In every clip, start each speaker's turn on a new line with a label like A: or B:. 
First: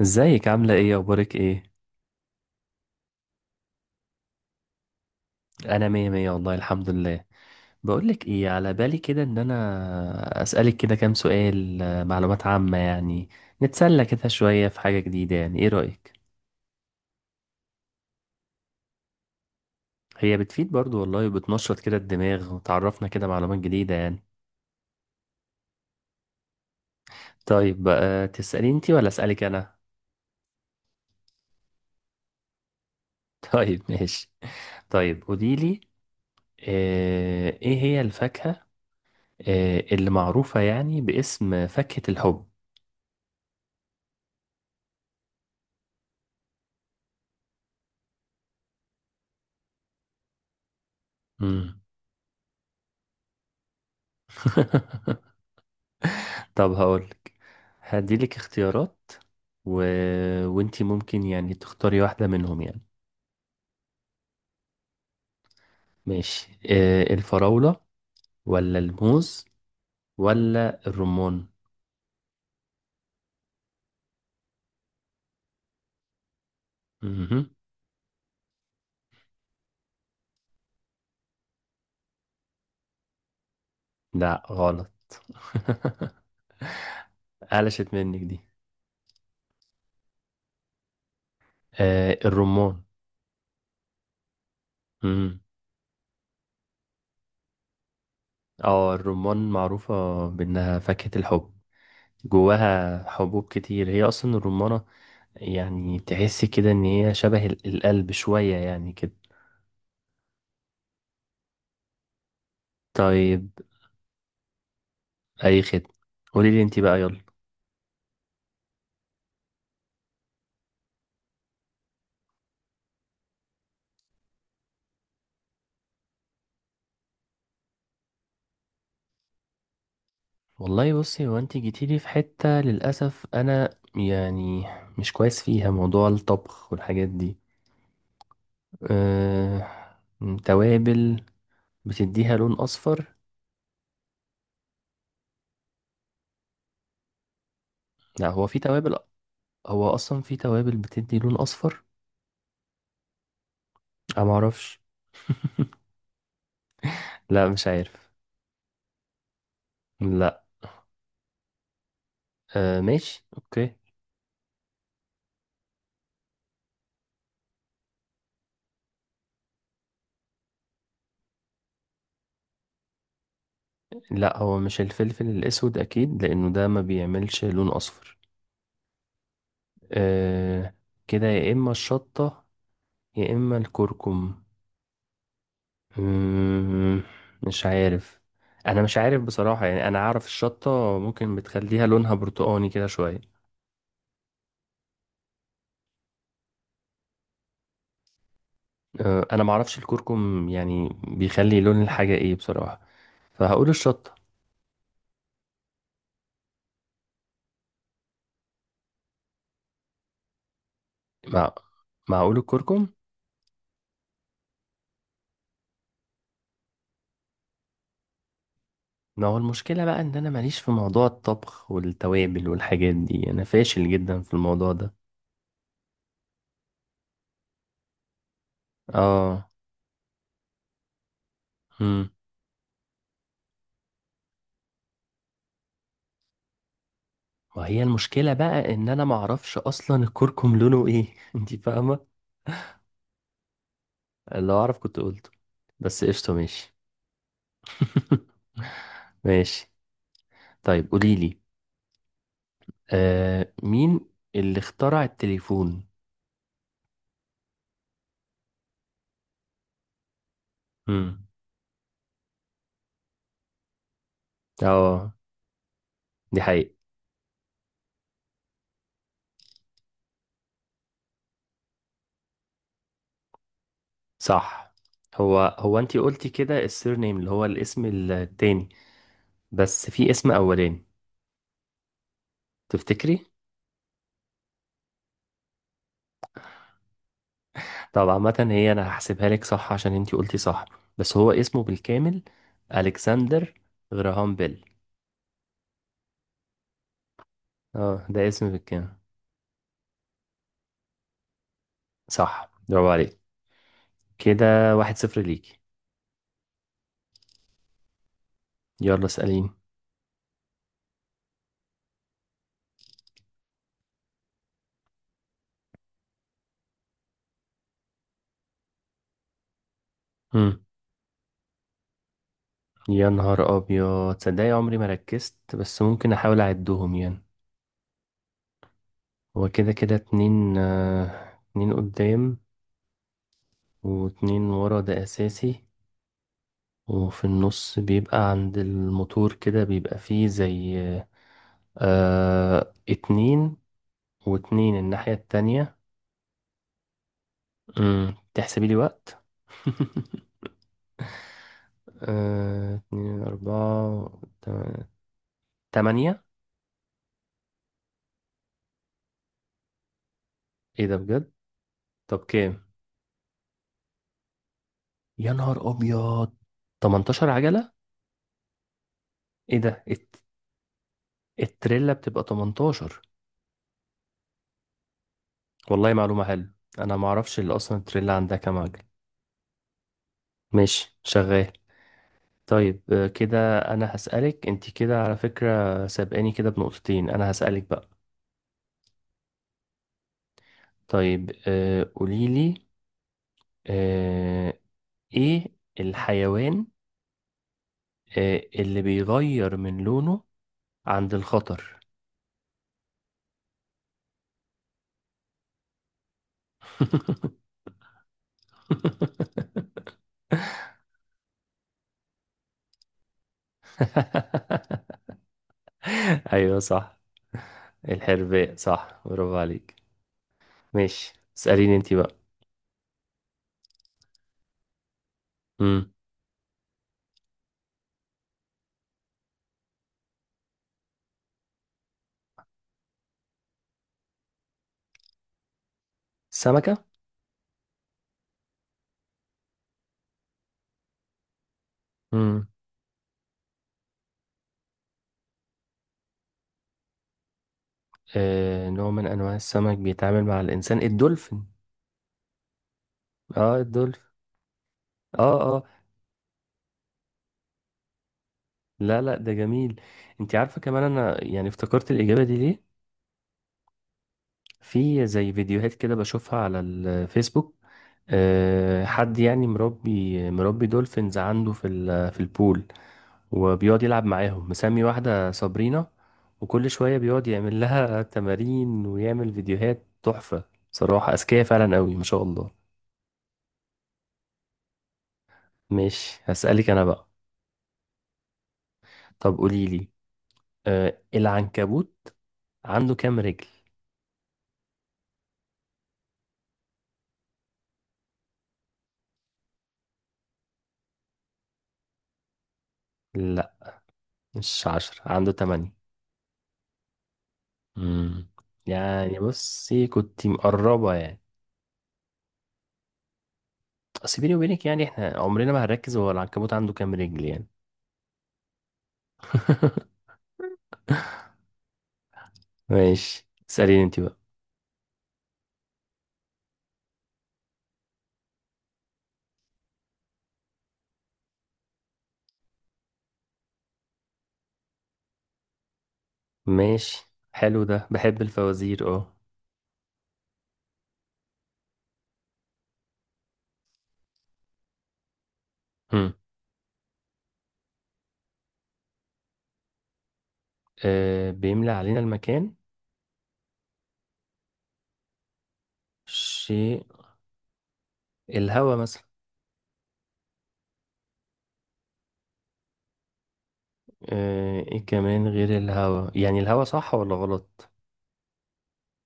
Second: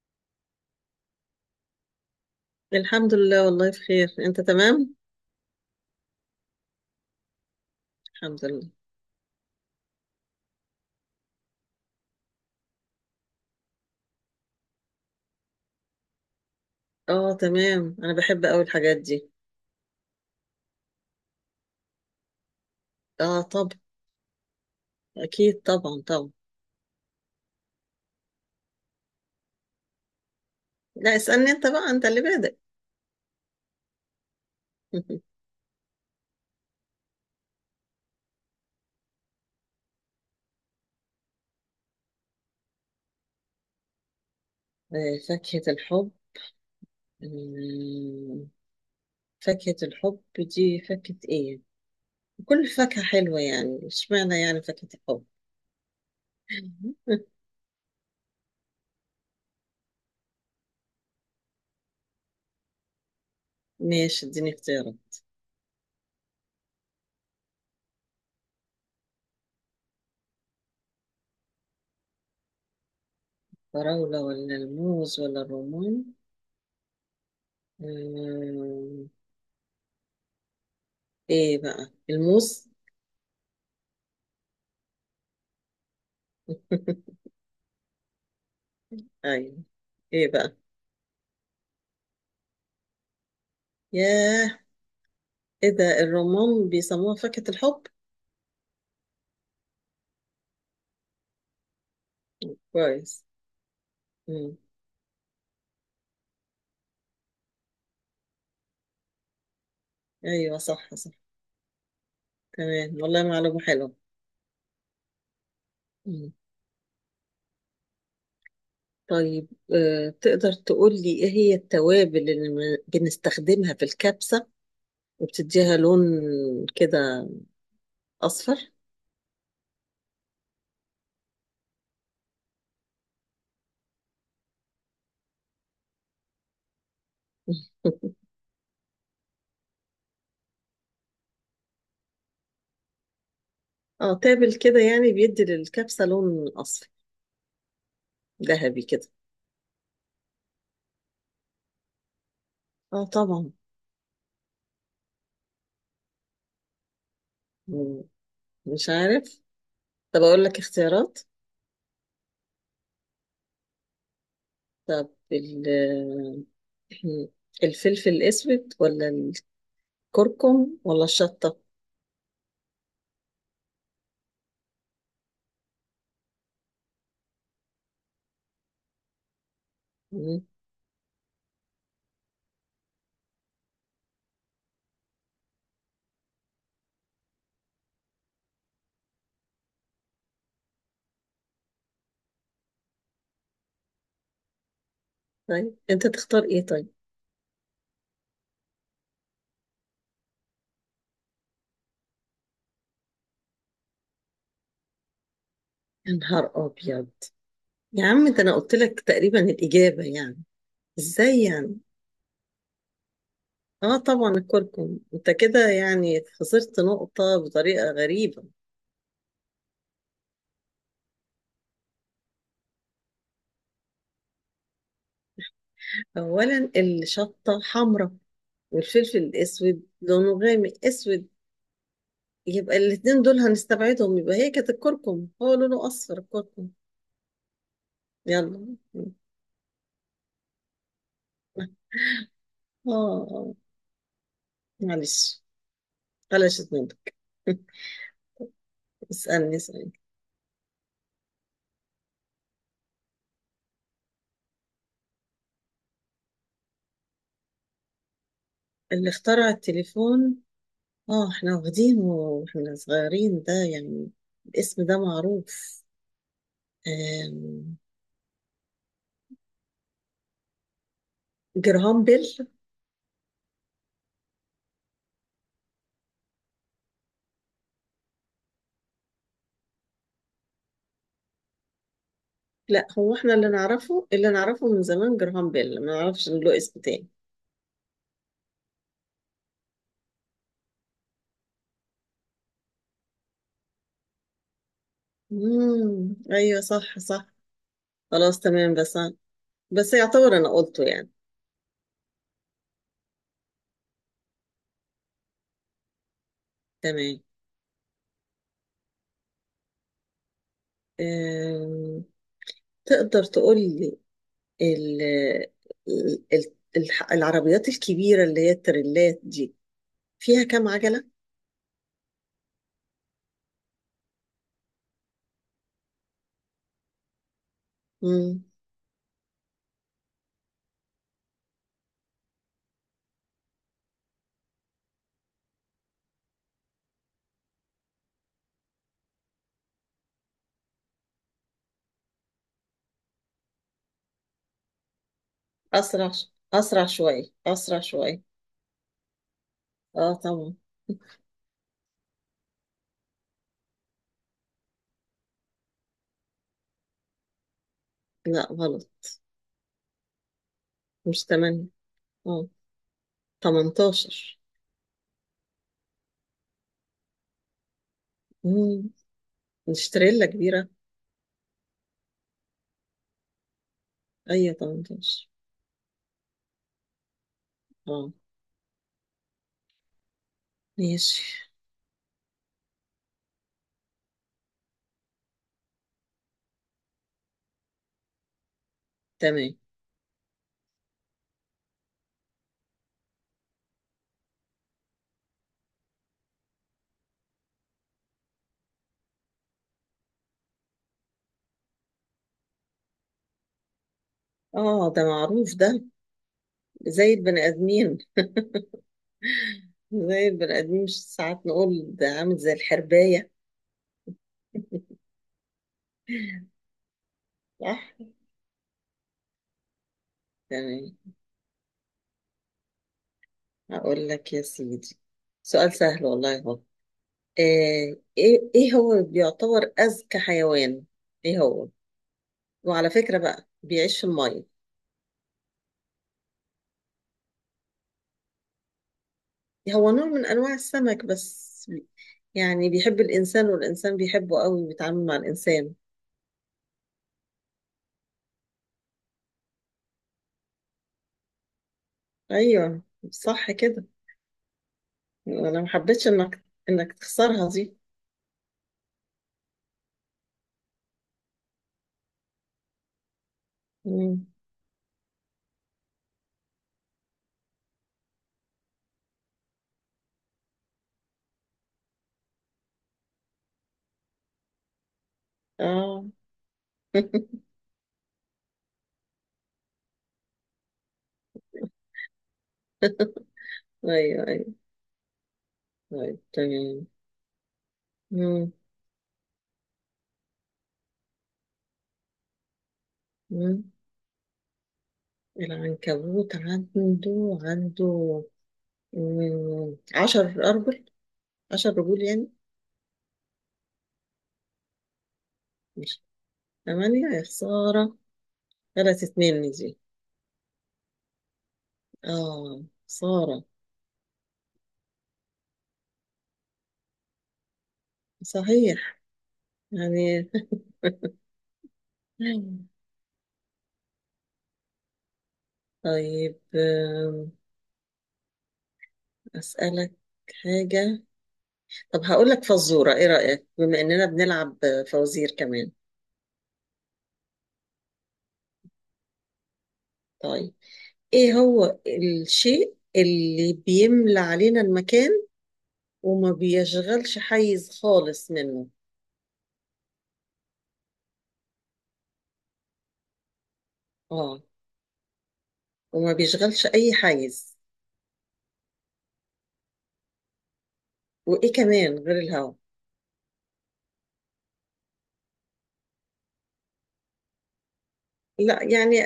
A: ازيك، عاملة ايه؟ اخبارك ايه؟
B: الحمد لله، والله بخير. انت تمام؟
A: انا مية مية والله، الحمد لله. بقولك
B: الحمد
A: ايه،
B: لله.
A: على بالي كده ان انا اسألك كده كام سؤال، معلومات عامة يعني. نتسلى كده شوية في حاجة جديدة، يعني ايه رأيك؟
B: اه، تمام. انا بحب قوي الحاجات دي.
A: هي بتفيد برضو والله، وبتنشط كده الدماغ، وتعرفنا كده
B: اه،
A: معلومات
B: طب.
A: جديدة يعني.
B: اكيد، طبعا طبعا.
A: طيب بقى، تسألي انتي ولا اسألك انا؟
B: لا، اسألني انت بقى. انت اللي بادئ.
A: طيب ماشي. طيب قوليلي، ايه هي الفاكهة اللي معروفة يعني باسم فاكهة الحب؟
B: آه، فاكهة الحب. مم، فاكهة الحب دي فاكهة ايه؟
A: مم.
B: كل فاكهة حلوة يعني، اشمعنى يعني فاكهة الحب؟
A: طب هقولك، هديلك اختيارات و... وانتي ممكن يعني تختاري واحدة منهم يعني.
B: ماشي، اديني اختيارات.
A: ماشي، الفراولة ولا الموز ولا الرمان؟
B: فراولة ولا الموز ولا الرمان؟
A: مهم.
B: مم، ايه بقى؟ الموز؟
A: لا، غلط. قلشت منك دي.
B: ايوه. ايه بقى؟
A: الرمان.
B: ياه.
A: مم.
B: ايه ده؟ الرمان بيسموها فاكهة الحب؟
A: اه، الرمان معروفة بأنها فاكهة الحب. جواها
B: كويس.
A: حبوب كتير، هي أصلا
B: مم.
A: الرمانة. يعني تحس كده إن هي شبه القلب شوية يعني كده.
B: ايوه، صح صح. تمام. والله
A: طيب،
B: معلومة حلوة.
A: اي خدمه.
B: مم.
A: قولي لي انت بقى، يلا.
B: طيب، تقدر تقول لي ايه هي التوابل اللي بنستخدمها في الكبسة، وبتديها لون كده اصفر؟
A: والله بصي، هو انت جيتي لي في حته للاسف، انا يعني مش كويس فيها موضوع الطبخ والحاجات دي. أه... توابل بتديها لون اصفر.
B: اه، تابل كده يعني بيدي للكبسة لون اصفر
A: لا، هو في
B: ذهبي
A: توابل.
B: كده.
A: هو اصلا في توابل بتدي لون اصفر.
B: اه، طبعا.
A: انا معرفش. لا، مش
B: مم.
A: عارف.
B: مش عارف. طب
A: لا.
B: اقول لك اختيارات.
A: ماشي اوكي.
B: طب الفلفل الاسود، ولا كركم، ولا الشطة؟
A: لا، هو مش الفلفل الاسود اكيد، لانه ده ما بيعملش لون اصفر.
B: مم.
A: أه... كده يا اما الشطه، يا اما الكركم. مم، مش عارف. انا مش عارف بصراحة، يعني انا عارف الشطة ممكن بتخليها لونها برتقاني كده شوية.
B: طيب، انت تختار ايه طيب؟
A: انا معرفش الكركم يعني بيخلي لون الحاجة ايه بصراحة، فهقول الشطة.
B: يا نهار ابيض! يا عم، ده انا قلت لك تقريبا الاجابة يعني. ازاي
A: مع
B: يعني؟
A: معقول الكركم؟
B: اه طبعا الكركم. انت كده يعني خسرت نقطة بطريقة غريبة.
A: ما هو المشكلة بقى ان انا ماليش في موضوع الطبخ والتوابل والحاجات دي، انا فاشل جدا في الموضوع ده.
B: اولا الشطة حمراء، والفلفل
A: اه.
B: الاسود لونه غامق اسود.
A: امم.
B: يبقى الاتنين دول هنستبعدهم. يبقى هي كانت الكركم، هو لونه اصفر الكركم.
A: وهي المشكلة بقى
B: يلا.
A: ان انا معرفش اصلا الكركم لونه ايه، انتي فاهمة.
B: اه، آه.
A: لو اعرف كنت قلته.
B: معلش.
A: بس قشطة،
B: قلشت
A: ماشي.
B: منك. اسألني،
A: ماشي.
B: اسألني.
A: طيب قولي لي، مين اللي اخترع التليفون؟
B: اللي اخترع التليفون؟
A: امم.
B: اه، احنا واخدينه واحنا صغيرين ده يعني. الاسم ده
A: اه،
B: معروف.
A: دي حقيقة.
B: آم، جراهام بيل.
A: صح. هو هو انتي قلتي كده السير نيم اللي هو الاسم التاني، بس في اسم اولاني،
B: لا، هو
A: تفتكري؟
B: احنا اللي نعرفه اللي نعرفه من زمان جراهام بيل، ما نعرفش إن له اسم تاني.
A: طب عامة هي انا هحسبها لك صح عشان انتي قلتي صح، بس هو اسمه بالكامل: الكسندر غراهام بيل.
B: ايوه، صح صح.
A: اه، ده
B: خلاص،
A: اسم
B: تمام.
A: بالكامل.
B: بس يعتبر انا قلته يعني.
A: صح، برافو عليك. كده 1-0 ليكي.
B: تمام.
A: يلا اسأليني.
B: آم، تقدر تقول لي ال العربيات الكبيرة اللي هي التريلات دي فيها كام عجلة؟
A: يا نهار ابيض، تصدقي عمري ما ركزت، بس ممكن احاول اعدهم يعني. هو كده كده اتنين قدام، واتنين ورا ده اساسي. وفي النص بيبقى عند الموتور كده، بيبقى فيه زي اتنين، واتنين الناحية التانية.
B: أسرع شوية، أسرع شوية.
A: تحسبي لي وقت؟
B: اه، طبعا.
A: اتنين، اربعة، تا- تمانية.
B: لا، غلط.
A: ايه ده
B: مش
A: بجد؟
B: 8؟
A: طب
B: اه،
A: كام؟
B: 18.
A: يا نهار ابيض! 18 عجلة؟
B: مم.
A: ايه ده!
B: نشتريلا كبيرة.
A: التريلا بتبقى 18؟
B: أيوة، 18.
A: والله معلومة حلوة. انا ما اعرفش اللي اصلا
B: اه.
A: التريلا عندها كام عجل. ماشي،
B: ماشي،
A: شغال. طيب كده انا هسألك انت، كده على فكرة سابقاني كده بنقطتين، انا هسألك بقى.
B: تمام.
A: طيب قوليلي، آه، ايه الحيوان اللي بيغير من لونه عند الخطر؟
B: اه، ده معروف ده. زي البني آدمين. زي البني آدمين، مش ساعات نقول ده عامل زي الحرباية؟
A: ايوه صح.
B: صح.
A: الحرباء، صح، برافو عليك.
B: تمام.
A: ماشي، اسأليني انت بقى.
B: أقول لك يا سيدي، سؤال
A: مم.
B: سهل والله هو. ايه هو بيعتبر أذكى حيوان؟ ايه هو؟ وعلى فكرة بقى، بيعيش في المية.
A: السمكة.
B: هو نوع من أنواع السمك بس.
A: مم.
B: يعني بيحب الإنسان، والإنسان بيحبه قوي، بيتعامل مع الإنسان.
A: نوع من انواع السمك بيتعامل مع الانسان، الدولفين.
B: أيوه، صح
A: اه،
B: كده.
A: الدولفين. اه،
B: أنا
A: اه.
B: ما حبيتش إنك تخسرها دي.
A: لا، لا، ده جميل. انت عارفه كمان، انا يعني افتكرت الاجابه دي ليه.
B: مم.
A: في زي فيديوهات كده بشوفها على الفيسبوك، حد يعني مربي دولفينز عنده في في البول، وبيقعد يلعب معاهم، مسمي واحده صابرينا،
B: آه.
A: وكل شويه بيقعد يعمل لها تمارين ويعمل فيديوهات تحفه. بصراحه اذكياء فعلا قوي، ما شاء الله.
B: أيوه، أيوه. طيب،
A: ماشي، هسألك أنا
B: تمام.
A: بقى.
B: مم.
A: طب قولي لي، العنكبوت عنده كام رجل؟
B: مم. العنكبوت عنده 10 أرجل، 10 رجول يعني.
A: لا، مش عشرة، عنده تمانية.
B: مش. 8 يا خسارة.
A: مم.
B: غلطت
A: يعني
B: مني دي.
A: بصي، كنت مقربة يعني.
B: آه، خسارة.
A: أصل بيني وبينك يعني، احنا عمرنا ما هنركز هو العنكبوت عنده كام رجل يعني.
B: صحيح. يعني. مم.
A: ماشي، اسأليني انت بقى.
B: طيب، أسألك حاجة. طب هقول لك فزورة. إيه رأيك بما إننا بنلعب فوازير كمان؟
A: ماشي، حلو ده، بحب الفوازير اه.
B: طيب، إيه هو الشيء اللي بيملى علينا المكان،
A: هم.
B: وما بيشغلش حيز خالص منه؟
A: بيملى علينا المكان.
B: آه، وما بيشغلش
A: شيء،
B: أي حيز.
A: الهوا مثلا.
B: وإيه كمان غير الهواء؟
A: ايه كمان غير الهوا؟ يعني الهوا صح ولا غلط؟
B: لا، يعني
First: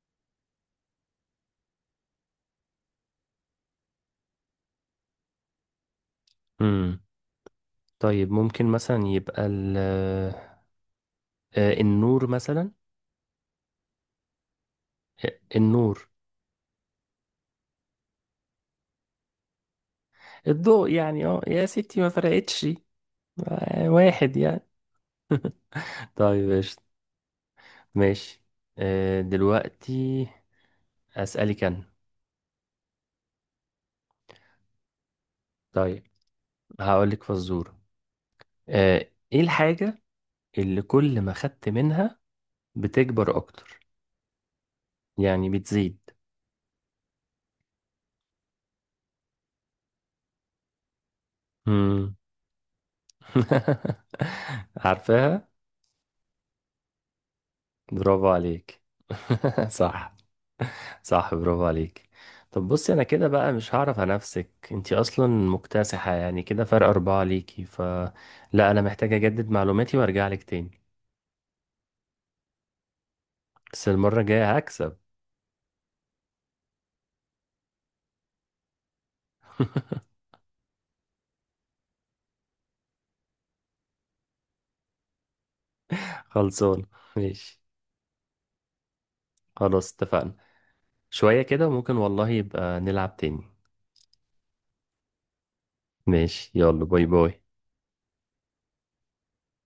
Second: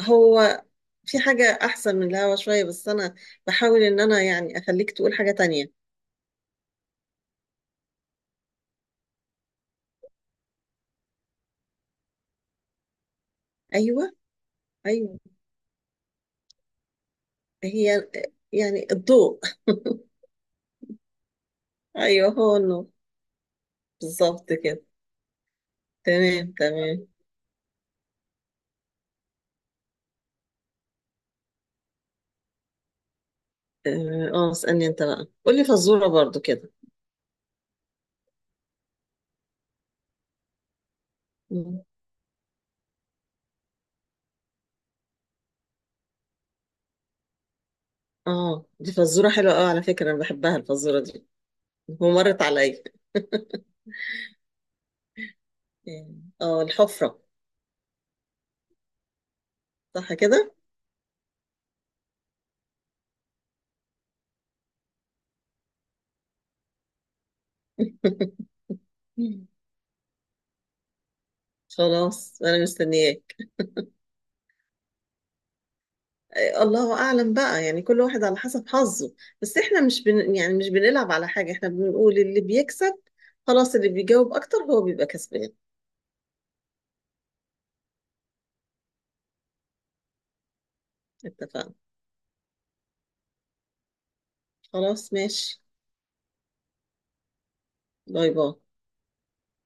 B: هو في حاجة أحسن من الهواء شوية، بس أنا بحاول إن أنا يعني أخليك تقول حاجة تانية.
A: طيب ممكن مثلا يبقى النور مثلا.
B: أيوه، أيوه.
A: النور.
B: هي يعني الضوء.
A: الضوء يعني، اه يا ستي ما
B: ايوه، هو
A: فرقتش.
B: النور.
A: واحد
B: بالظبط
A: يعني.
B: كده. تمام،
A: طيب قشطة.
B: تمام.
A: ماشي. دلوقتي أسألك أنا.
B: اه، اسألني انت بقى، قولي
A: طيب،
B: فزورة برضو كده.
A: هقولك فزورة، إيه الحاجة اللي كل ما خدت
B: مم.
A: منها بتكبر أكتر، يعني بتزيد؟
B: اه، دي فزورة حلوة قوي على فكرة، انا بحبها الفزورة دي.
A: مم.
B: ومرت عليا.
A: عارفاها؟
B: اه، الحفرة.
A: برافو عليك.
B: صح
A: صح.
B: كده.
A: صح، برافو عليك. طب بصي، انا كده بقى مش هعرف انافسك، انتي اصلا مكتسحة يعني كده، فرق اربعة ليكي، ف لا، انا محتاج اجدد معلوماتي وارجع لك تاني.
B: خلاص، انا مستنياك.
A: بس المرة الجاية هكسب.
B: الله اعلم بقى، يعني كل واحد على حسب حظه. بس احنا مش بن... يعني مش بنلعب على حاجة، احنا بنقول اللي بيكسب. خلاص، اللي بيجاوب اكتر هو بيبقى كسبان.
A: خلصان. ماشي، خلاص اتفقنا. شوية كده
B: اتفقنا.
A: وممكن والله يبقى نلعب تاني.
B: خلاص، ماشي.
A: ماشي، يلا، باي باي.
B: باي باي.